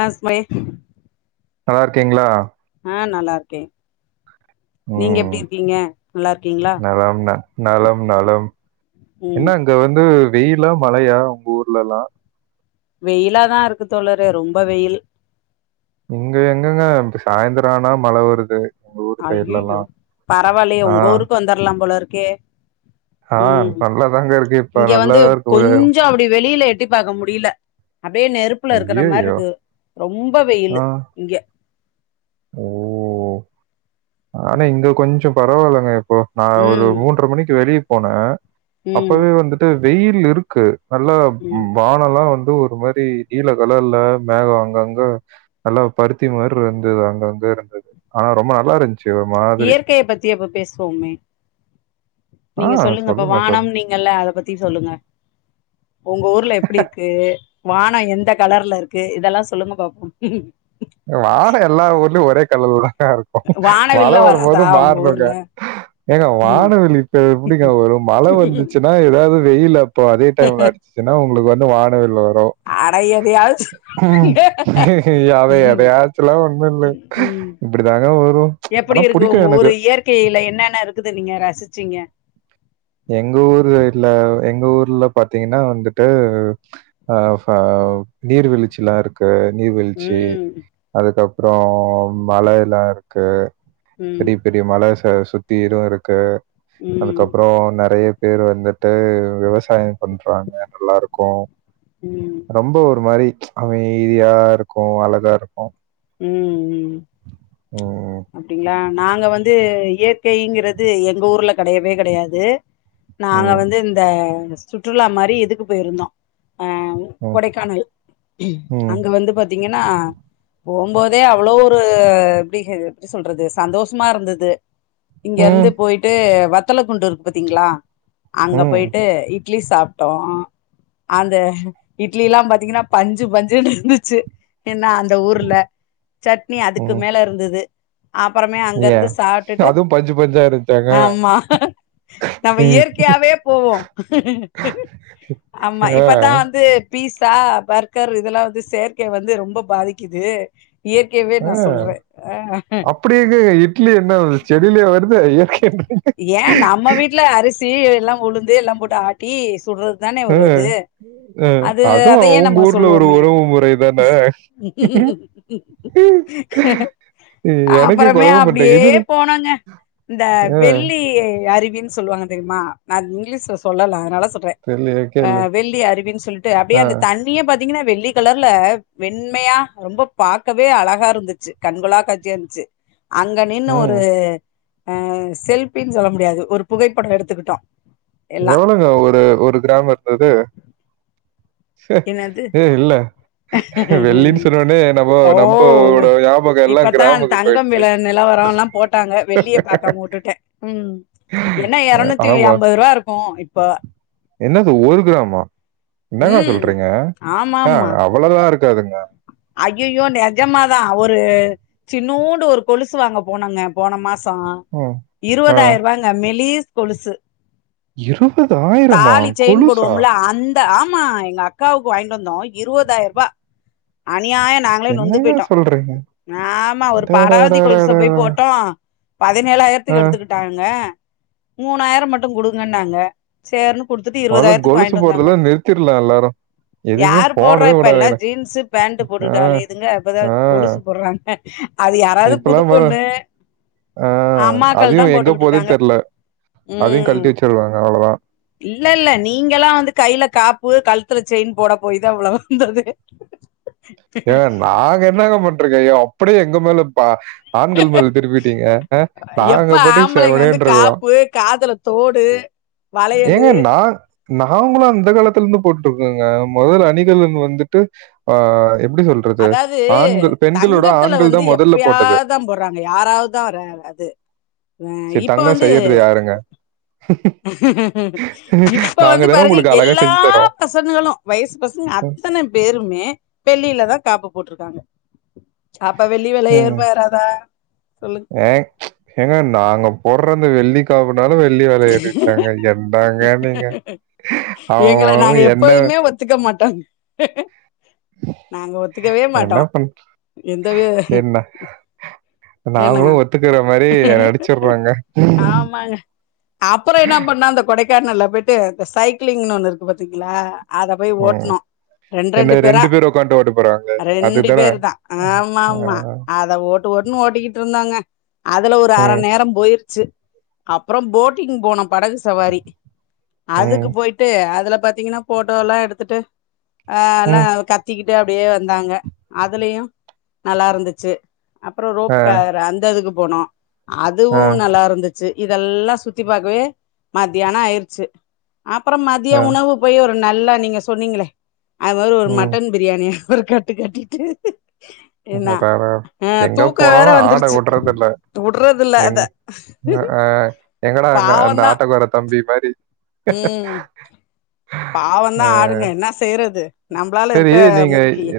ஆ ஸ்மை நல்லா இருக்கீங்களா ஆ நல்லா இருக்கேன் நீங்க ம். எப்படி இருக்கீங்க நல்லா இருக்கீங்களா நலம் ந நலம் நலம் ம் என்ன இங்க வந்து வெயிலா மழையா உங்க ஊர்லலாம் வெயிலாதான் இருக்கு தோழரு ரொம்ப வெயில் இங்க எங்கங்க இப்ப சாயந்தரம் ஆனா மழை வருது ஊர் அஐய்யோ சைட்லலாம். பரவாயில்லையே உங்க ஊருக்கு வந்துடலாம் போல இருக் கே ஆஹ் நல்லாதாங்க இருக்கு இப்ப இங்க வந்து நல்லாதான் இருக்கு உதயம் கொஞ்சம் அப்டி வெளியில எட்டி பாக்க முடியல அப்படியே நெருப்புல இருக்கிற மாரி ஐய்யயோ! இருக்கு ரொம்ப வெயிலு ஆ. இங்க ஓ ஆனா இங்க கொஞ்சம் பரவாயில்லங்க இப்ப நான் ஒரு ம் மூன்ற மணிக்கு வெளிய போனக்க ம் அப்பவே வந்துட்டு வெயில் இருக்கு நல்ல ம் வானம்ல்லாம் வந்து ஒரு மாதிரி நீல கலர்ல மேகம் அங்கங்க நல்லா பருத்தி மாதிரி இருந்தது அங்கங்க இருந்தது ஆனா ரொம்ப நல்லா இருந்து இயற்கையை பத்தி அப்ப பேசுவோமே ஆ நீங்க சொல்லுங்க அப்ப வானம் சொல்லுங்க. நீங்கல்ல அத பத்தி சொல்லுங்க உங்க ஊர்ல எப்படி இருக்குது வானம் எந்த கலர்ல இருக்கு இதெல்லாம் சொல்லுங்க பாப்போம் ம்ஹ் வானோம் எல்லா ஊர்லயும் ஒரே எல்லா இருக்கும் ம்ஹ் மழை வானவில்ல வரும்போது வராதா உங்க மாறணங்க ஊர்ல ஏங்க ம் வானவில் இப்ப எப்படிங்க வரும் மழை வந்துச்சுன்னா எதாவது வெயில் அப் இப்ப அதே டைம்ல அடிச்சுன்னா உங்களுக்கு வானவில் வரும் அட எதையாவது அவன் ம் எதையாச்சுலாம் ஒண்ணும் இல்ல. உம் உம் இப்படிதாங்க வரும். எப்படி ஆனா இருக்கு புடிக்கும் உங்க எனக்கு. ஊரு இயற்கையில என்னென்ன இருக்குது நீங்க ரசிச்சீங்க எங்க ஊரு இல்ல எங்ஊர் எங்க ஊர்ல பாத்தீங்கன்னா வந்துட்டு அஹ் ஹ நீர்வீழ்ச்சி எல்லாம் இருக்கு நீர்வீழ்ச்சி ம் அதுக்கப்புறம் அப்றோ மலை எல்லா இருக்கு ம் பெரி பெரிய மல ஆ சுத்தி ஈரோ இருக்கு ம் அதுக்கப்புறோ நெறைய பேர் வந்துட்டு விவ சாயம் பண்றாங்க நல்லாருக்கு க்கோ ம் ரொம்ப ஒரு மாரி அமைதியா இருக்கு அழகா இருக்கு ம் ம் ம், அப்டிங்களா நாங்க வந்து இயற்கைங்கிறது எங்க ஊர்ல கெடையவே கெடையாது நாங்க ம், வந்து இந்த சுற்றுலா மாரி இதுக்கு போயிருந்தோ ஆ ம், கொடைக்கானல் ம், அங்க வந்து பாத்தீங்கன்னா போம்போதே அவ்ளோ ஒரு எப்டிங்கிறது எப்டி சொல்றது சந்தோஷமா இருந்தது இங்கிருந்து ம், போயிட்டு வத் வெத்தல குண்டு இருக்கு பாத்தீங்களா அங்க ம், போயிட்டு இ இட்லி சாப்ட்டோ அந்த இட்லில்லா பாத்தீங்கன்னா பஞ்சு பஞ்சுன்னு இருந்துச்சு என்ன இந்த ஊர்ல சட்னி அதுக்கு ம். மேல இருந்தது அப்பறமே அங்க இருந்து ஏன்? சாப்ட்டுட்டு அதுவும் பஞ்சு பஞ்சா இருந்துச்சாங்க. ஆமா நம்ம ம். இயற்கையாவே போவோ ஆமா ஆ. இப்பதா வந்து பீட்சா பர்கர் இதெல்லா வந்து செயற்கை வந்து ரொம்ப பாதிக் க்குது ஆ அப்படிங்க இட்லி என்ன செடிலயா வருது இயற்கை [unintelligible] ஏ நம்ம வீட்டுல அரிசி சி எல்லா உளுந்து எல்லா போட்டு ஆட்டி சுட்ரது தானே ஆ, ஒரு இது ஆ. அது அதுவும் அதயே அவங்க நம்ம ஊர்ல ஒரு சொல்லுவோமே உறவு முறை தானே எனக்கே அப்பறமே குழம்பு பண்ணிட்டேங்க அப்டியே இது போனோன்ங்க இந்த ஆ, வெள்ளி அரு வின் சொல்வாங்க தெரிமா நா இங்லிஷ்ல சொல்லல அதுனால சொல்றே தெரியலையே ஆ கேளு வெள்ளி அருவின் சொல்ட்டு அப்டியே ஆ, அந்த தண்ணியே பாத் தீங்கனா வெள்ளி கலர்ல வெண்மையா ரொம்ப பாக்கவே அழகா இருந்துச்சு கண்கொள்ளா காட்சியா இருந்ச்சு அங்க நின்னு ம். ஒரு ஆ செல்பின் சொல்ல முடியாது ஒரு புகைப்பட எடுத்துக்கிட்டோ எல்லா எவ்ளோங்க ஒரு ஒரு கிராம் இருந்தது என்னது ஏ இல்ல வெள்ளின்னு சொன்னோடனே நம்ம ஓ நம்மளோட ஞாபகம் எல்லாம் இப்பத்தா கிராமுக்கு தங்கம் போயிடுச்சு வில நெலவரொல்லா போட்டாங்க வெள்ளிய பாக்காம வுட்டுட்டேம் என்ன ஆ, எரநூத்தி ஆமா அம்பதுருபா இருக் க்கு இப்ப என்னது ஒரு கிராமா என்னங்க ம் சொல்றீங்க ஆ, ஆமாமா அவ்வளவுதான் இருக்காதுங்க ஐய்யயோ நெஜமாதா ஒரு சின்னூண்டு ஒரு கொலுசு வாங்க போனொங்க போன மாச சொ ம். ஆ, இருவதாயிருவாங்க மெலீஸ் கொலுசு இருபதாயிரமா கொலுசா? த ஆமா எங்கக்காவுக்கு வாங்கிட்டு வந்தோ இருவதாயருபா ஆ நியாய நாங்களே நொந்து என்னங்க போய்ட்டோ சொல்றீங்க ஆமா ஒரு பாடாவ்தி கொலுச டேடேடேடேடே. போய் போட்டோ ஆ, பதினேழாயிரத்துக்கு எடுத்துக்கிட்டாங்க மூணாயிர மட்டு குடுங்கன்னாங்க சேர்னு மொத கொலுசு போட்றத நிறு யார் போட்றா இப்ப எல்லா விடாதுங்கடா. ஜீன்ஸு பேண்ட்டு ஆ, போட்டுட்டு அலையுதுங்க இப்பதா ஆ. கொலுசு போட்றாங் க அது யாராவ்து புது இப்பலாம் பாரு பொண்ணு ஆ, அம்மாக்கள் தா அதையும் எங்க போகுதுன்னு போட்டுகிட்ருக்காங்க தெரியல. அதையும் ம் கழட்டி வச்சுருவாங்க. அவ்வளவுதான். இல்லல்ல நீங்கலா வந்து கைல காப்பு கழுத்துல செயின் போட போய்தா இவ்ள வந்ததே ஏங்க நாங்க என்னங்க பண்ட்ருக்கோ ய அப்புடியே எங்க மேல [unintelligible] ஆண்கள் மேல திருப்பிட்டீங்க அ எப்ப நாங்க பாட்டுக் ஆம்பளைங்க வந்து செவனேன்ருக்குறோ காப்பு காதுல தோடு ஏங்க வளையலு நா நாங்களு அந்த காலத்துலந்து போட்டுக்கோங்க மொதல் அணிகலன் வந்துட்டு ஆ எப்படி சொல்றது? அதாவ்து ஆண்கள் பெண்களோட தங்கத்துல ஆண்கள் வந்து தான் முதல்ல போட்டது. எப்பயாதா போட்றாங்க யாராவ்தா ரேர் அது ஆ சரி இப்ப தங்கம் வந்து செய்யறது யாருங்க? இப்ப நாங்க வந்து தானே உங்களுக்கு பாருங்க அழகா எல்லா செஞ்சு தரோம். பசங்களு‌ வயசு பசங்க அத்தன பேருமே வெள்ளிலதா கேப்பு போட்டுருக்காங்க அப்ப வெள்ளி வெல ஏறுமுமா ஏறாதா சொல்லு ங்க போற அந்த வெள்ளி காப் ன்னால வெள்ளி வெல ஏறிச்சாங்க என்டாங்க நீங்க அவன் எங்கள நாங்க அவன் என்ன எப்போதுமே ஒத்துக்க மாட்டோங் நாங்க ஒத்துக்கவே என்ன மாட்டோ பண் எந்த வி சரிண்ணா என்னா நாங்களும் ஒத்துக்கிற மாரி நடிச்சிடுறோங்க. ஆமாங்க அப்புறோ என்ன பண்ணா அந்த கொடைக் க்கானல்லா போயிட்டு இந்த சைக்களிங்னு ஒன்னு இருக்கு பாத்தீங்களா அத போய் ம். ஓட்னோ ரெண்டு என்ன ரெண்டு பேரா பேர் உட்காந்துட்டு ஓட்டு போறாங்க. ரெண்டு அதுதானே? பேருதா ஆமாமா ஆ. அத ஓட்டு ஓட்டுனு ஓட்டுக்கிட்டுரு ன்தோங்க அதுல ஒரு அர ம். நேர போய்ரு ச்சி அப்புறோ போட்டிங் போனோ படகு சவாரி அதுக்கு ம். போய்ட்டு அதுல பாத்தீங்கனா ஃபோட்டோலா எடுத்துட்டு ஆ எல்லா ம். கத் கிட்டு அப்பிடியே வந்தாங்க அதிலியு நல்லாருந்துச்சி அப்புறோ ஆ. ரோப்கர அந்த இதுக்கு போனோ அதுவு ஆ. நல்லாருந்துச்சி இதெல்லா சுத்தி பாக்கவே மத்தியானோ ஆயிரிச்சி அப்புறோ மதிய ஆ. உணவு போய் ஒரு நல்லா நீங்க சொன்னீங்களே அது மாரி ஒரு ம். மட் நீ ஒரு கட்டு கட்டிட்டு என்ன அடடார ஆ எங்க தூக்க வேற போனாலு ஆட வந்துருச்சு உடறதுல்ல உடுறது இல்ல எங் அத அ எங்கட அங்க அந்த பாவந்தா ஆட்டோக்கார தம்பி ஆ. ம் பாவதா ஆடுங்க என்ன செய்றது நம்பளால சேரி இருக்க நீங்க முடிலியே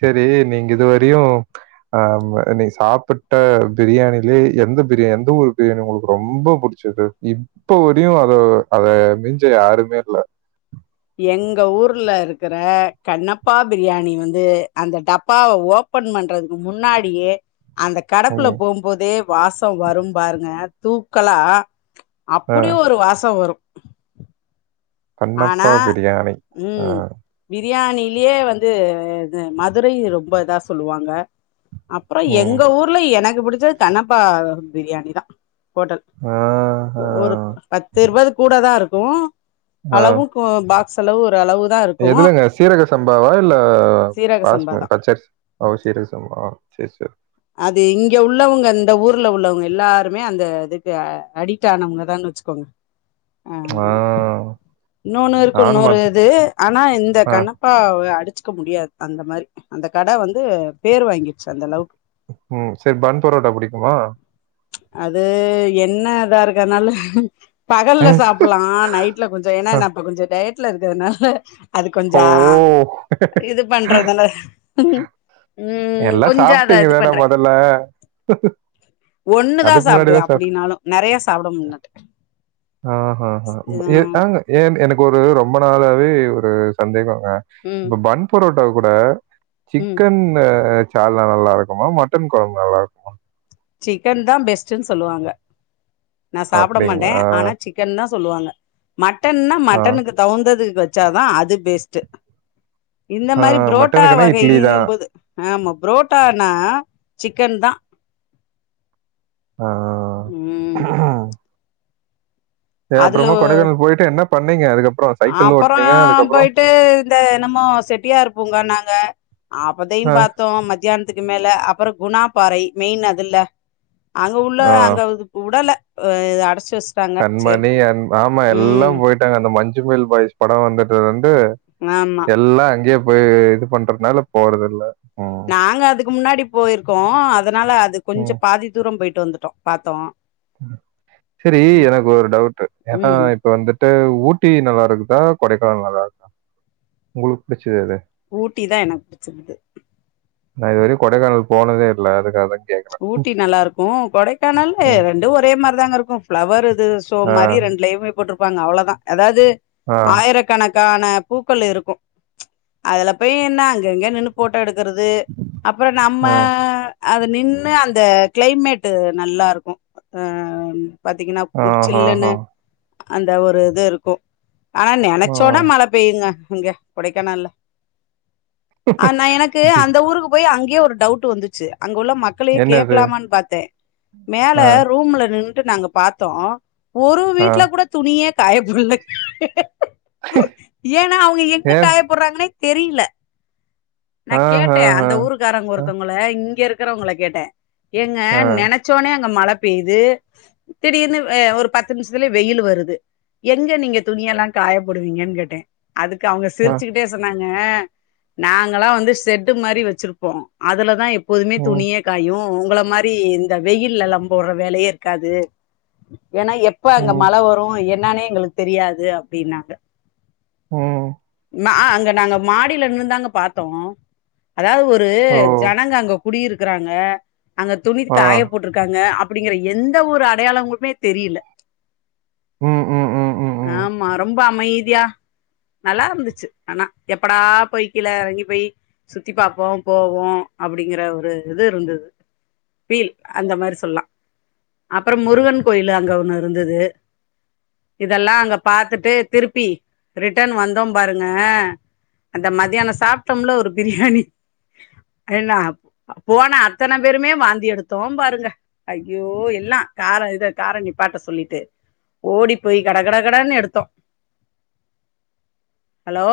சேரி நீங்க இதுவரையு ஆ வ நீ சாப்புட்ட பிரியாணிலே எந்த பிரியாண் எந்த ஊரு பிரியாணி ஒங்களுக்கு ரொம்ப புடிச்சது இப்ப வரையு அத அத மிஞ்ச யாருமே இல்ல எங்க ஊர்ல இருக்கற கண்ணப்பா பிரியாணி வந்து அந்த டப்பாவ ஓபன் பண்றதுக்கு முன்னாடியே அந்த கடக்குல ம். போகும்போதே வாசம் வரும் பாருங்க தூக்கலா ஆ. அப்புடி ஒரு வாசம் வரும் கண்ணப்பா பிரியாணி ஆஹ் பிரியாணியிலே வந்து மதுரை ரொம்ப இதா சொல்லுவாங்க அப்பறம் ம். எங்க ஊர்ல எனக் எனக்கு புடிச்சது கண்ணப்பா பிரியாணி தா ஹோட்டல் ஆஹ. ஒரு பத்து இருவது கூட இருந்தாலும் ஓ ஆ. அளவு கோ பா செலவு ஒரு அளவு தான் இருக்கும் எதுலங்க சீரக சம்பாவா இல்ல சீரக சம்பா பாஸ்மதி தான் பச்சரி சீரக சம்பாவா சரி ச அது இங்க உள்ளவங்க இந்த ஊர்ல உள்ளவங்க எல்லாருமே அந்த இதுக்கு அடிக்ட் ஆனவங்கதான் வச்சுக்கோங்க ஆ. ஆஹ் இன்னொன்னு நானும் இருக்கும்ன்னூறு மத்த இது ஆனா இந்த ஆ. கண்ணப்பா அடிச்சு இருக்க முடியாது அந்த மாதிரி அந்த கடை வந்து பேர் வாங்கிருடுச்சு அந்த அளவுக்கு ம் செரி பன் பரோட்டா புடிக்குமா அது என்ன இதா இருக்கனால அ. பகல்லல சாப்பிடலாம் நைட்ல கொஞ்சம் அ. ஏன்னான இப்ப கொஞ்சம் டயட் ல இருக்கதுனால அது கொஞ்சம் ஓ! இது பண்றதுனால ம் எல்லாம் கொஞ்சம் அத இது சாப்பிட்டீங்கதானே பண்றேன் முதல்ல ஒண்ணுதான் அதுக்கு முன்னாடி சாப்பிடுவேன் தான் சாப்பிட்டேன் அப்படின்னாலும் நிறைய சாப்பிட முடியல ஆஹ் ஆஹ்ஹ ம் அங்க ஏ என் எனக்கு ஒரு ரொம்ப நாளாவே ஒரு சந்தேகம் ம் இப்ப பன் பரோட்டாவ கூட ம் சிக்கன் சால்னா நல்லா இருக்குமா மட்டன் கொழம்பு நல்லா இருக்குமா சிக்கன் தான் பெஸ்ட்னு சொல்லுவாங்க நா சாப்புட மாட்டேன் அப்படிங்களா ஆனா சிக்கன் தான் சொல்லுவாங்க மட்டன்னா ஆ, மட்டனுக்கு தவுந்தது வ வச்சாதான் அது பேஸ்ட்டு இந்த ஆ, மாதிரி புரோட்டா மட்டனுக்குன்னா இட்லி தான் வகைகிம் போது ஆமா புரோட்டானா சிக்கன் தான் ஆ. ம் சே அதுல அப்புறமா கொடைக்கானல் போயிட்டு என்ன பண்ணீங்க அதுக்கப் அப்பறோ போயிட்டு இந்த என்னமோ செட்டியார் பூங்கான்னாங் க அப்பதையும் ஆ, பாத்தோம் மதியானத்துக்கு மேல் அப்பற குணா பாறை மெயின் அதுல அனு உள்ள ஆ, அங்க உடல ஓ இத அடச் கண்மணி அன்பு ஆமா எல்லா ம் போயிட்டாங்க அந்த மஞ்சு சுமல் பாய்ஸ் படம் வந்ததுல இருந் து ஆமா எல்லா அங்கேயே போய் இது பண்றதுனால போறதுல்ல நாங்க அதுக்கு முன்னாடி போயிருக்கோம் அதுனால அது கொஞ்ச ம். பாதி தூரம் போயிட்டு வந்து டோம் பாத்தோம் சரி எனக்கு ஒரு டவுட் ஏன்னா ம் இப்ப வந்துட்டு ஊ ஊட்டி நல்லாருக்குதா கொடைக்கானல் நல்லாருக்குதா உங்களுக்கு புடிச் ஊட்டி தான் எனக்கு புடிச்சிருந்தது நா இதுவரயு கொடைக்கானல் போனதே இல்ல அதுக்காக கேட் ஊட்டி நல்லாருக்கும் கொடைக்கானல்லு ம். ரெண்டும் ஒரே மாரிதாங்க இருக் கும் ஃபிளவரு து சோ ஆ, மாரி ரெண்டுலயுமே போட்டுருக் இருப்பாங்க அவ்வளதா அதாவது ஆ, ஆயிரக்கணக்கு ஆயிரக்கணக்கான பூக்கள் இருக்கு அதுல போய் என்ன அங்கங்க நின்னு போட்டோ எடு எடுக்குறது அப்றோ நம்ம ஆ, அது நின் அந்த கிளைமேட் நல்லா இருக்கு அ பாத்தீங்கனா ப்ரூட் சில்லுன்னு ஆஹஹா! அந்த ஒரு இது இருக்கு ஆனா ஆ. நெனச்சோனே மழ பெய்யுங்க இங்க கொடைக்கானல ஆ நா எனக்கு இது அந்த ஊருக்கு போய் அங்க எனக்கே ஒரு டவுட் வந்துச்சு அங்க உள்ள மக்களயே என்னது? கேட்கலாமானு பாத்தே மேல ஆ, ரூம்ல நின்னு நாங்க பாத்தோ ஒரு ஆ. வீட்ல கூட துணியே காய போடல ஏன்னா அவுங்க எங்க ஏன்? காயப்போடுறாங்கனே தெரியல்ல நா ஆஹஹா! கேட்டே அந்த ஊருக்காரங்க அ, ஒருத்தவங்கள இங்க இருக்க இருக்குறவங்ள கேட்டே எங்க ஆ, நெனச்சோனே அங்க மழ பெய்து திடீர்னு ஒரு பத்து நிமிஷத்ல வெயிலு வருது எங்க நீங்க துணிய எல்லா காயப்போடுவீங்கன்னு கேட்டே அதுக்கு அவுங்க ஆ. சிரிச்சுக்கிட்டே சொன்னாங்க ங்க நாங்களா வந்து செட்டு மாரி வச்சிருப்போ அதுலதா எப்போ போதுமே ம், துணிய உங்கள மாரி இந்த வெயில்ல எல்லா போடுற வேலயே இருக்காது ஏன்னா எப்ப அங்க ம், மழ வரு என்னானே எங்களுக்கு தெரியாது அப்டின்னாங்க உம் நா அங்க நாங்க மாடியில இருந்துதாங்க பாத்தோ அதாவது ஒரு ஓ! ஜனங்க அங்க குடியிருக்க இருக்குறாங்க அங்க துணி ஆ. காய போட்ருக்காங்க அப்டிங்கிற எந்த ஒரு அடையாளங்களுமே தெரியல ம், ம், ம், ம், ம். ஆமா ரொம்ப ரொம்ப அமைதியா நல்லா இருந்துச்சு ஆனா எப்படா போய் கீழ எறங்கி போய் சுத்தி பாப்போ போவோ அப்டிங்கிற ஒரு இருந்தது ஃபீல் அந்த மாரி சொல்லலா அப்றோ முருகன் கோயில் அங்க ஒன்னு இருந்தது இதெல்லா அங்க பாத்துட்டு திருப்பி ரிட்டன் வந்தோ பாருங்க அந்த மதியானோ சாப்ட்டோம்ல ஒரு பிரியாணி என்னா அ போனா அத்தன பேருமே வாந்தி எடுத்தோ பாருங்க அய்யோ எல்லா கார இத கார நிப்பாட்ட சொல்லிட்டு ஓடி போய் கட கட கடன்னு எடுத்தோ ஹலோ